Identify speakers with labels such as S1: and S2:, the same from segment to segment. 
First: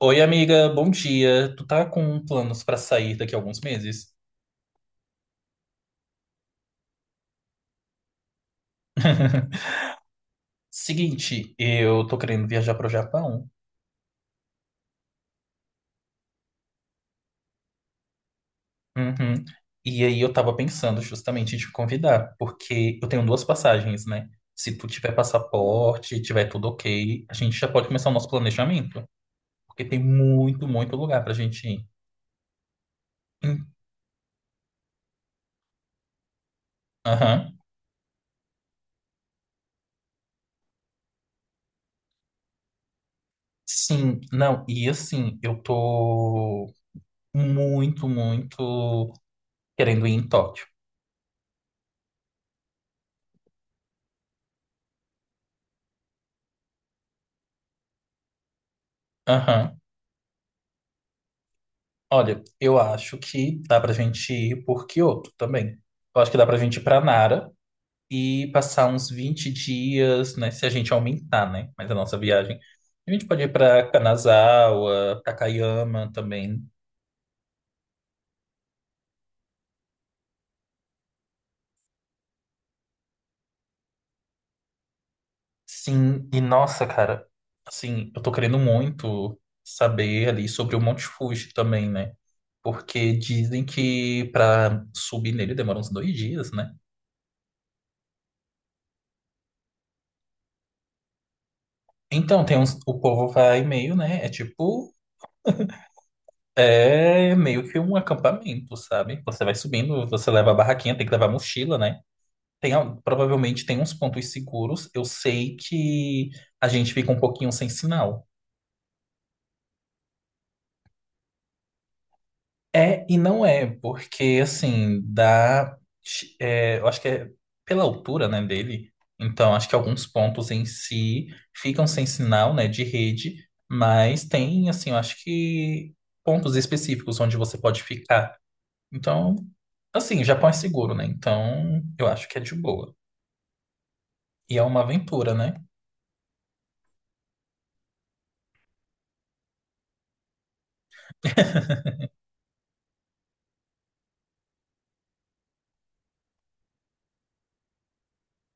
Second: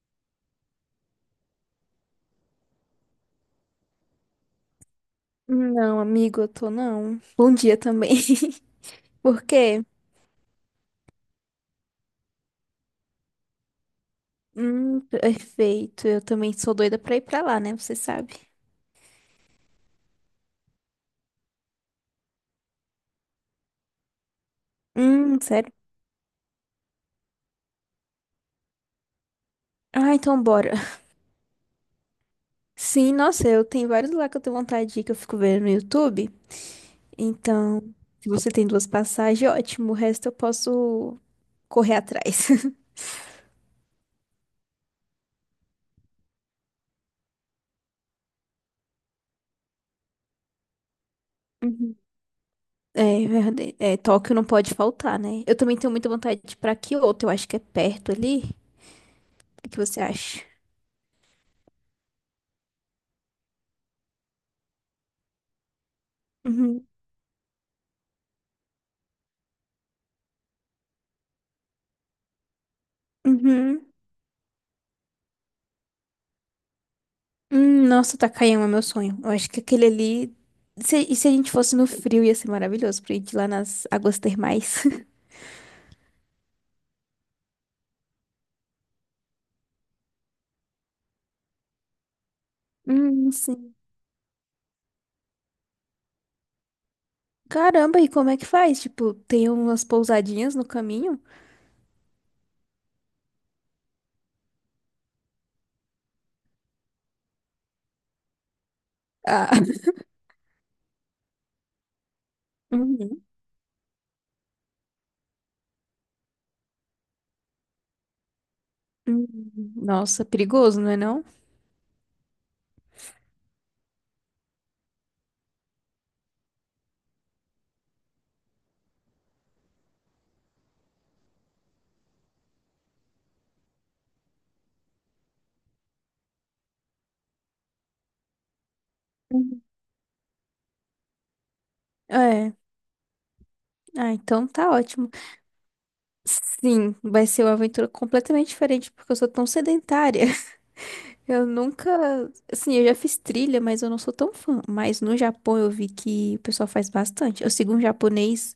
S1: Oi, amiga, bom dia. Tu tá com planos pra sair daqui a alguns meses?
S2: Não, amigo, eu tô não. Bom dia também. Por quê?
S1: Seguinte, eu tô querendo viajar pro Japão.
S2: Perfeito. Eu também sou doida pra ir pra lá, né? Você sabe.
S1: Uhum. E aí eu tava pensando justamente em te convidar, porque eu tenho duas passagens, né? Se tu tiver
S2: Sério?
S1: passaporte, tiver tudo ok, a gente já pode começar o nosso planejamento, porque tem
S2: Ah, então
S1: muito,
S2: bora.
S1: muito lugar pra gente ir.
S2: Sim, nossa, eu
S1: Hum.
S2: tenho vários lá que eu tenho vontade de ir, que eu fico vendo no YouTube.
S1: Aham.
S2: Então, se você tem duas passagens, ótimo. O resto eu posso correr atrás.
S1: Sim, não, e assim, eu tô muito, muito querendo ir em Tóquio.
S2: Uhum. É, verdade. É, Tóquio não pode faltar, né? Eu também tenho muita vontade de ir pra Kyoto. Eu acho que é perto ali. O que
S1: Aham.
S2: você acha?
S1: Olha, eu acho que dá pra gente ir por Kyoto também. Eu acho que dá pra gente ir
S2: Uhum.
S1: pra Nara e passar uns 20 dias, né? Se a gente aumentar, né? Mas a nossa viagem. A gente pode ir pra
S2: Uhum.
S1: Kanazawa, Takayama também.
S2: Nossa, Takayama é meu sonho. Eu acho que aquele ali. Se a gente fosse no frio, ia ser maravilhoso pra gente ir lá nas águas termais.
S1: Sim, e nossa, cara, assim, eu tô querendo muito saber ali sobre o Monte Fuji também, né? Porque dizem
S2: Sim.
S1: que pra subir nele demora uns dois dias, né?
S2: Caramba, e como é que faz? Tipo, tem umas pousadinhas no caminho?
S1: Então, tem uns, o povo vai meio, né? É meio que um acampamento, sabe? Você
S2: Ah.
S1: vai subindo, você leva a barraquinha, tem que levar a mochila, né? Tem,
S2: Uhum.
S1: provavelmente tem uns pontos seguros. Eu sei que a gente fica um pouquinho sem sinal.
S2: Uhum. Nossa, perigoso, não é não?
S1: É e não é, porque assim, dá. É, eu acho que é pela altura, né, dele. Então, acho que alguns pontos em si ficam sem sinal, né, de rede, mas tem, assim, eu acho que pontos específicos onde você pode ficar. Então,
S2: Uhum.
S1: assim, o Japão é seguro, né? Então, eu acho que é
S2: É.
S1: de boa.
S2: Ah, então
S1: E é
S2: tá
S1: uma
S2: ótimo.
S1: aventura, né?
S2: Sim, vai ser uma aventura completamente diferente, porque eu sou tão sedentária. Eu nunca, assim, eu já fiz trilha, mas eu não sou tão fã. Mas no Japão eu vi que o pessoal faz bastante. Eu sigo um japonês,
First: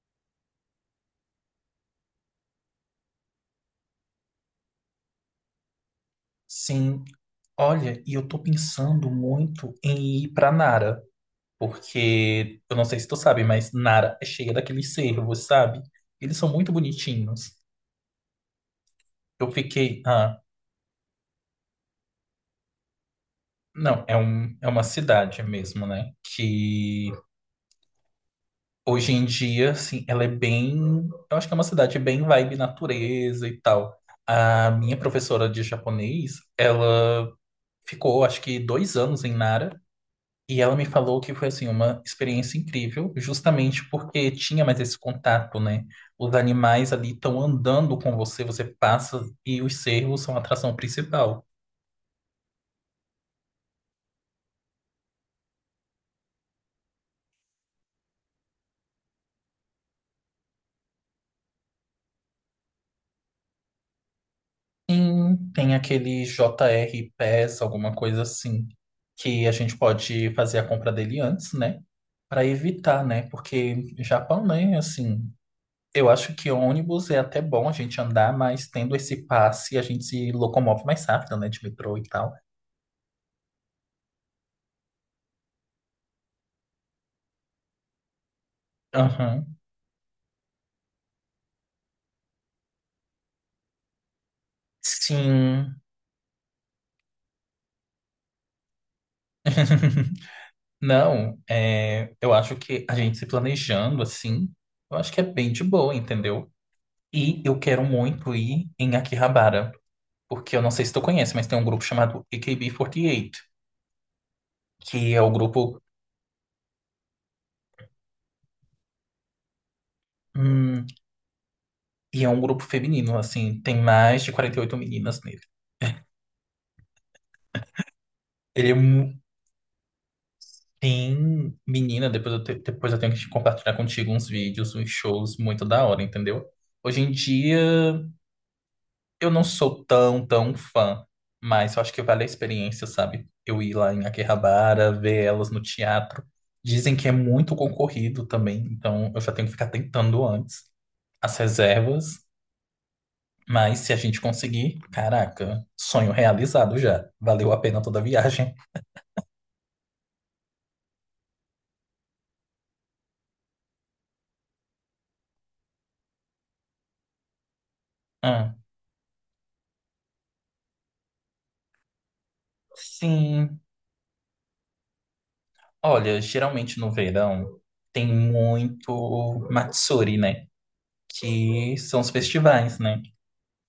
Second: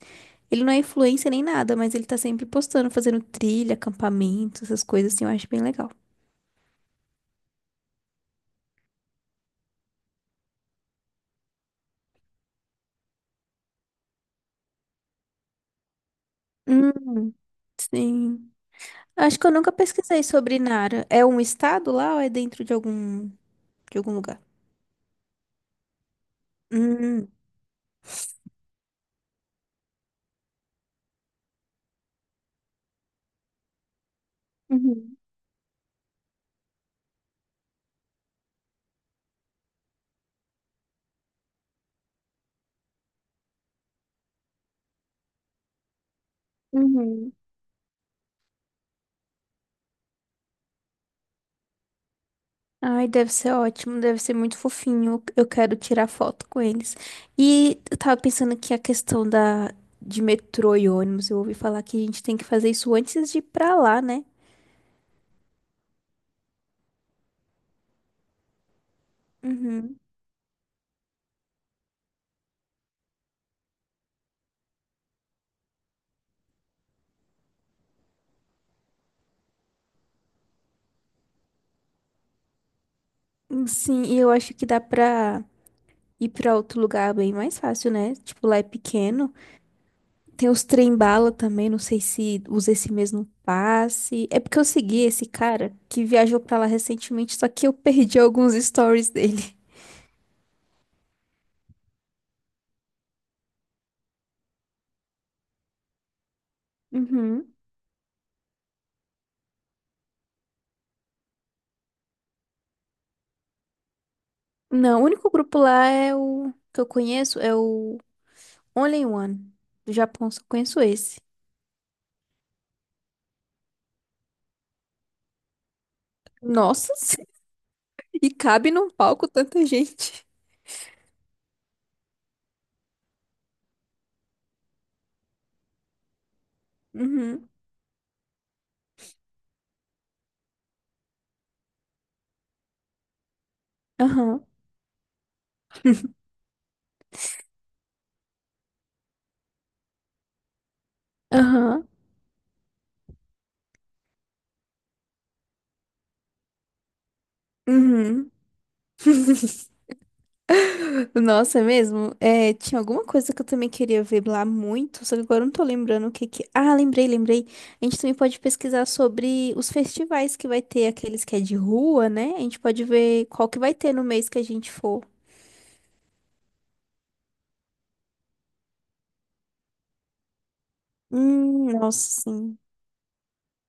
S2: ele não é influencer nem nada, mas ele tá sempre postando, fazendo trilha, acampamento, essas coisas assim, eu acho bem legal.
S1: Sim. Olha, e eu tô pensando muito em ir pra Nara, porque eu não sei se tu sabe, mas Nara é cheia daqueles cervos, sabe? Eles são muito
S2: Hum,
S1: bonitinhos.
S2: sim. Acho que
S1: Eu
S2: eu nunca
S1: fiquei,
S2: pesquisei
S1: ah,
S2: sobre Nara. É um estado lá ou é dentro de algum de
S1: não,
S2: algum
S1: é
S2: lugar?
S1: um, é uma cidade mesmo, né? Que
S2: Hum.
S1: hoje em dia, assim, ela é bem, eu acho que é uma cidade bem vibe natureza e tal. A minha
S2: Uhum.
S1: professora de japonês, ela ficou acho que dois anos em Nara e ela me falou que foi assim uma experiência incrível, justamente porque tinha mais esse contato, né? Os animais ali
S2: Uhum.
S1: estão andando com você, você passa e os cervos são a atração principal.
S2: Ai, deve ser ótimo, deve ser muito fofinho. Eu quero tirar foto com eles. E eu tava pensando que a questão da de metrô e ônibus, eu ouvi falar que a gente tem que fazer isso antes de ir pra lá, né?
S1: Sim, tem aquele JR Pass, alguma coisa assim, que a gente
S2: Uhum.
S1: pode fazer a compra dele antes, né? Para evitar, né? Porque Japão, né? Assim, eu acho que ônibus é até bom a gente andar, mas tendo esse passe, a gente se locomove mais rápido, né? De metrô e tal.
S2: Sim, e eu acho que dá pra ir pra outro lugar bem mais fácil, né? Tipo, lá é pequeno.
S1: Aham.
S2: Tem os trem-bala também, não sei se usa esse mesmo passe. É porque eu segui esse cara
S1: Sim.
S2: que viajou pra lá recentemente, só que eu perdi alguns stories dele.
S1: Não, é, eu acho que a gente se planejando assim, eu acho que é bem de boa, entendeu? E
S2: Uhum.
S1: eu quero muito ir em Akihabara, porque eu não sei se tu conhece, mas tem um grupo chamado AKB48,
S2: Não, o
S1: que é o
S2: único grupo
S1: grupo.
S2: lá é o que eu conheço é o Only One. Do Japão só conheço
S1: Hum.
S2: esse.
S1: E é um grupo feminino, assim, tem mais de 48 meninas nele.
S2: Nossa, e
S1: Ele
S2: cabe
S1: é
S2: num palco tanta gente.
S1: Tem, menina, depois eu tenho que te compartilhar contigo uns vídeos, uns shows muito da hora, entendeu? Hoje em
S2: Uhum.
S1: dia eu não sou tão, tão fã, mas eu acho que vale a experiência, sabe? Eu ir lá em
S2: Aham.
S1: Akihabara, ver elas no teatro. Dizem que é muito concorrido também, então eu já tenho que ficar tentando antes as
S2: Aham.
S1: reservas, mas se a gente conseguir, caraca, sonho realizado já. Valeu a pena toda a
S2: Uhum.
S1: viagem.
S2: Nossa, é mesmo? É, tinha alguma coisa que eu também queria ver lá muito, só que agora eu não tô lembrando o que que... Ah, lembrei, lembrei. A gente também pode
S1: Ah,
S2: pesquisar sobre os festivais que vai ter, aqueles que é de rua, né? A gente pode ver qual que
S1: sim.
S2: vai ter no mês que a gente for.
S1: Olha, geralmente no verão tem muito Matsuri, né? Que são os
S2: Nossa, sim.
S1: festivais, né?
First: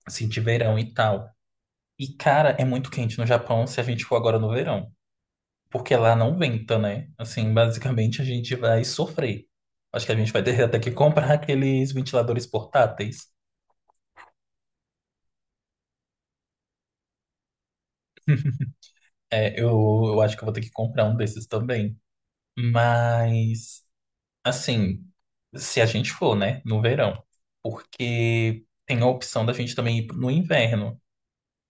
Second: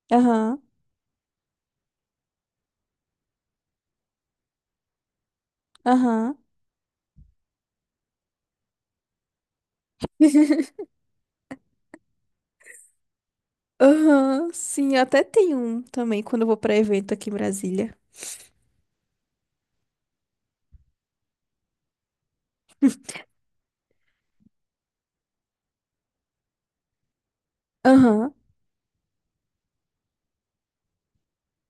S1: Assim, de
S2: Aham,
S1: verão e tal. E, cara, é muito quente no Japão se a gente for agora no verão. Porque lá não
S2: aham.
S1: venta, né? Assim, basicamente a gente vai sofrer. Acho que a gente vai ter até que comprar aqueles ventiladores portáteis.
S2: Aham, sim, eu até tenho um também quando eu vou pra evento aqui em Brasília.
S1: É, eu acho que eu vou ter que comprar um desses também. Mas. Assim, se a gente for, né, no verão,
S2: Aham,
S1: porque tem a opção da gente também ir no inverno,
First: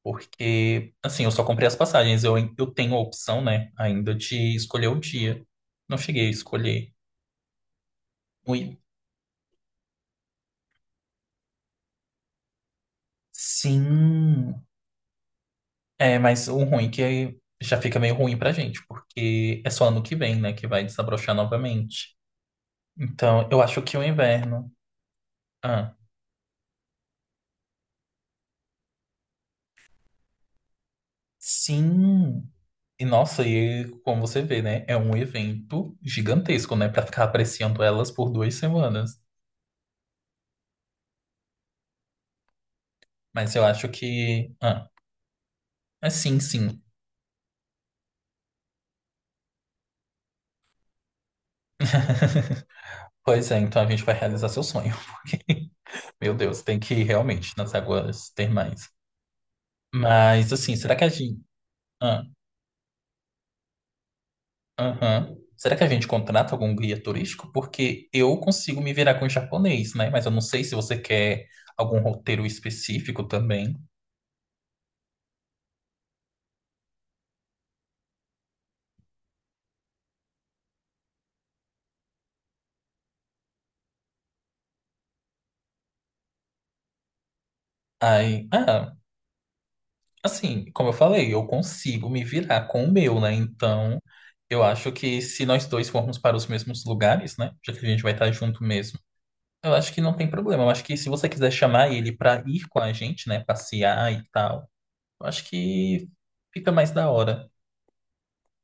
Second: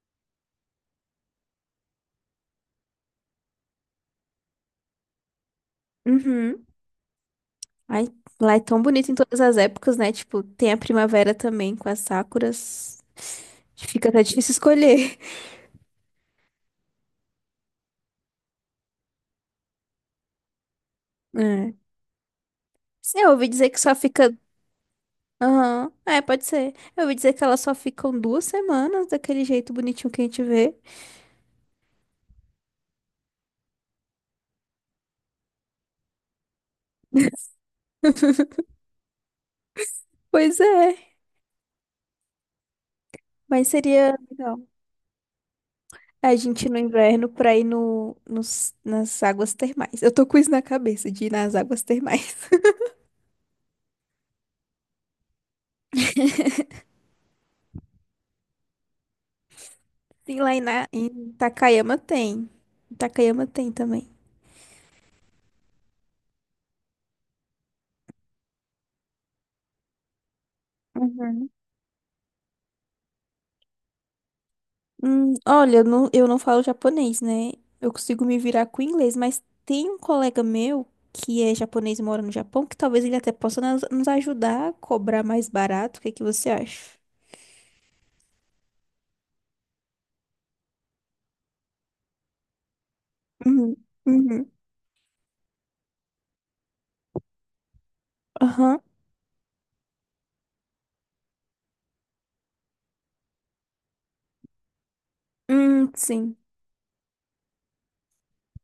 S1: porque, assim, eu só comprei as passagens, eu tenho a opção, né, ainda de escolher o dia. Não cheguei a
S2: uhum.
S1: escolher.
S2: Ai, lá é
S1: Ui,
S2: tão bonito em todas as épocas, né? Tipo, tem a primavera também com as sakuras. Fica até difícil
S1: sim,
S2: escolher.
S1: é, mas o ruim é que já fica meio ruim pra gente, porque é só ano que vem, né, que vai desabrochar
S2: É.
S1: novamente.
S2: Sim, eu
S1: Então,
S2: ouvi
S1: eu
S2: dizer
S1: acho
S2: que só
S1: que o
S2: fica.
S1: inverno.
S2: Aham,
S1: Ah,
S2: é, pode ser. Eu ouvi dizer que elas só ficam 2 semanas daquele jeito bonitinho que a gente vê.
S1: sim. E nossa, e como você vê, né? É um evento gigantesco, né? Pra ficar apreciando elas por duas semanas.
S2: Pois é,
S1: Mas eu
S2: mas
S1: acho
S2: seria
S1: que.
S2: legal.
S1: Ah, é
S2: A
S1: sim,
S2: gente no
S1: sim.
S2: inverno pra ir no, nos, nas águas termais. Eu tô com isso na cabeça, de ir nas águas termais.
S1: Pois é, então a gente vai realizar seu sonho. Porque, meu Deus, tem que ir realmente nas águas termais.
S2: Sim,
S1: Mas
S2: lá
S1: assim, será que a
S2: Em
S1: gente.
S2: Takayama
S1: Ah,
S2: tem. Takayama tem também.
S1: aham. Será que a gente contrata algum guia turístico? Porque eu consigo me virar com o japonês, né? Mas eu não sei se você quer
S2: Uhum.
S1: algum roteiro específico também.
S2: Olha, eu não falo japonês, né? Eu consigo me virar com inglês, mas tem um colega meu que é japonês e mora no Japão que talvez ele até possa nos ajudar a cobrar mais barato. O que que você acha?
S1: Aí, ah, assim, como eu falei, eu consigo me virar com o meu, né?
S2: Uhum,
S1: Então,
S2: uhum,
S1: eu acho que se nós dois formos para os mesmos lugares, né? Já que a gente vai estar junto
S2: aham.
S1: mesmo, eu acho que não tem problema. Eu acho que se você quiser chamar ele para ir com a gente, né? Passear e tal, eu acho que
S2: Sim.
S1: fica mais da hora.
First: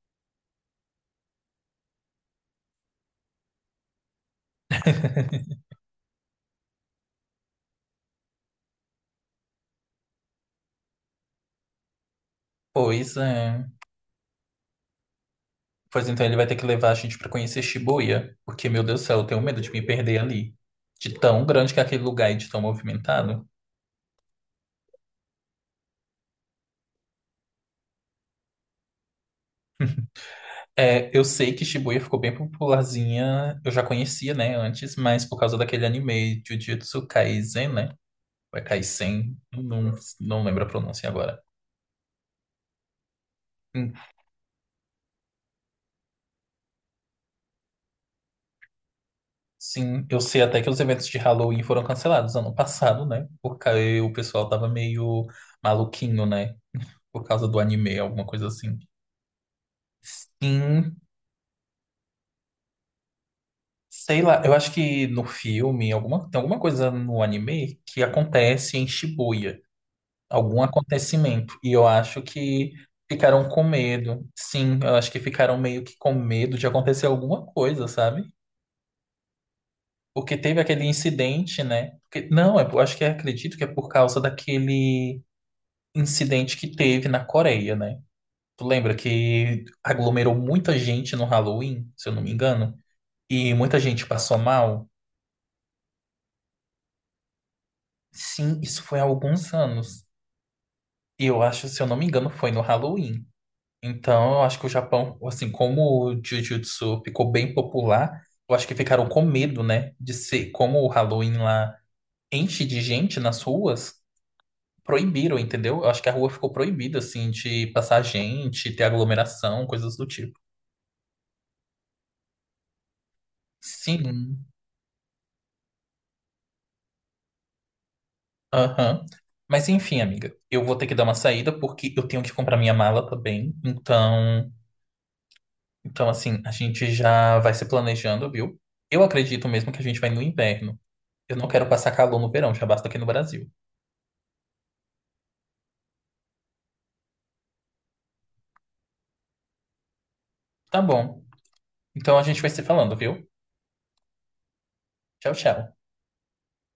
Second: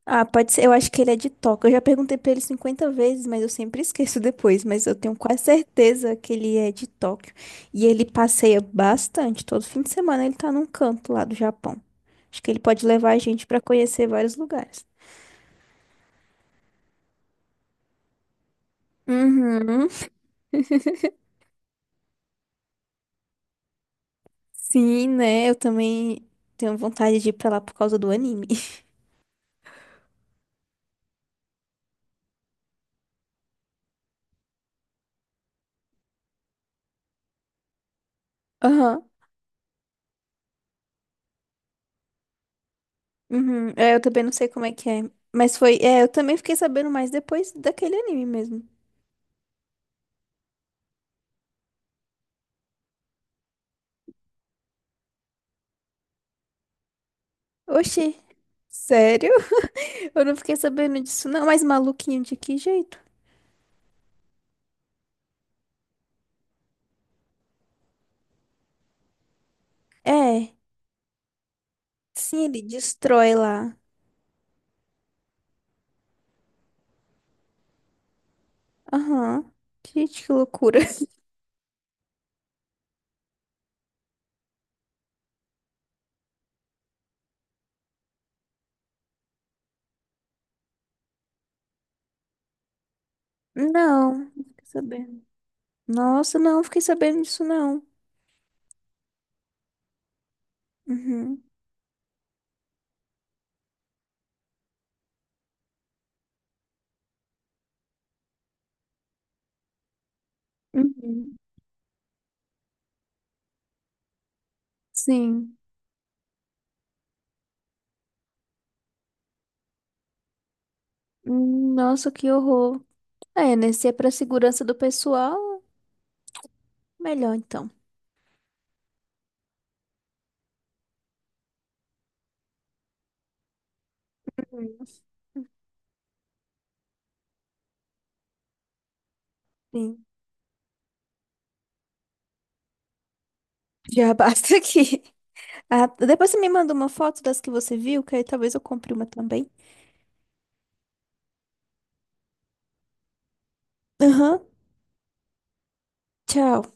S2: Ah, pode ser. Eu acho que ele é de Toca. Eu já perguntei pra ele 50 vezes, mas eu sempre esqueço depois. Mas eu tenho quase certeza que ele é de Tóquio. E ele passeia bastante. Todo fim de semana ele tá num canto lá do Japão. Acho que ele pode levar
S1: Pois
S2: a gente pra
S1: é.
S2: conhecer vários lugares.
S1: Pois então ele vai ter que levar a gente para conhecer Shibuya, porque, meu Deus do céu, eu tenho medo de me
S2: Uhum.
S1: perder ali. De tão grande que é aquele lugar e de tão movimentado.
S2: Sim, né? Eu também tenho vontade de ir pra lá por causa do anime.
S1: É, eu sei que Shibuya ficou bem popularzinha, eu já conhecia, né, antes, mas por causa daquele anime Jujutsu Kaisen, né? Ou é
S2: Aham.
S1: Kaisen, não, não lembro a pronúncia agora.
S2: Uhum.
S1: Hum.
S2: É, eu também não sei como é que é. Mas foi. É, eu também fiquei sabendo mais depois daquele anime mesmo.
S1: Sim, eu sei até que os eventos de Halloween foram cancelados ano passado, né? Porque o pessoal tava meio maluquinho, né? Por causa do anime,
S2: Oxi,
S1: alguma coisa assim.
S2: sério? Eu não fiquei
S1: Sim,
S2: sabendo disso, não. Mas maluquinho de que jeito?
S1: sei lá, eu acho que no filme, alguma, tem alguma coisa no anime que acontece em Shibuya.
S2: É,
S1: Algum acontecimento. E eu acho
S2: sim, ele
S1: que
S2: destrói
S1: ficaram com
S2: lá.
S1: medo. Sim, eu acho que ficaram meio que com medo de acontecer alguma coisa, sabe?
S2: Aham. Gente, que
S1: Porque teve
S2: loucura.
S1: aquele incidente, né? Não, eu acho que acredito que é por causa daquele incidente que teve na Coreia, né? Tu lembra que aglomerou muita gente no Halloween, se eu não me engano, e muita gente
S2: Não, não
S1: passou
S2: fiquei
S1: mal?
S2: sabendo. Nossa, não, fiquei sabendo disso, não.
S1: Sim, isso foi há alguns anos. E eu
S2: Uhum.
S1: acho, se eu não me engano, foi no Halloween. Então, eu acho que o Japão, assim, como o Jiu-Jitsu ficou bem popular, eu acho que ficaram com medo, né? De ser, como o
S2: Uhum.
S1: Halloween lá enche de gente nas ruas, proibiram,
S2: Sim.
S1: entendeu? Eu acho que a rua ficou proibida, assim, de passar gente, ter aglomeração, coisas do tipo.
S2: Nossa, que horror. É, né? Se é pra
S1: Sim,
S2: segurança do pessoal, melhor então.
S1: aham. Mas enfim, amiga, eu vou ter que dar uma saída porque eu tenho que comprar minha mala também. Então,
S2: Uhum.
S1: então assim, a gente já vai se planejando, viu? Eu acredito mesmo que a gente
S2: Sim.
S1: vai no inverno. Eu não quero passar calor no verão, já basta aqui no Brasil.
S2: Já basta aqui. Ah, depois você me manda uma foto das que você viu, que aí talvez eu compre uma também.
S1: Tá bom. Então a gente vai se falando, viu?
S2: Aham.
S1: Tchau, tchau.
S2: Tchau.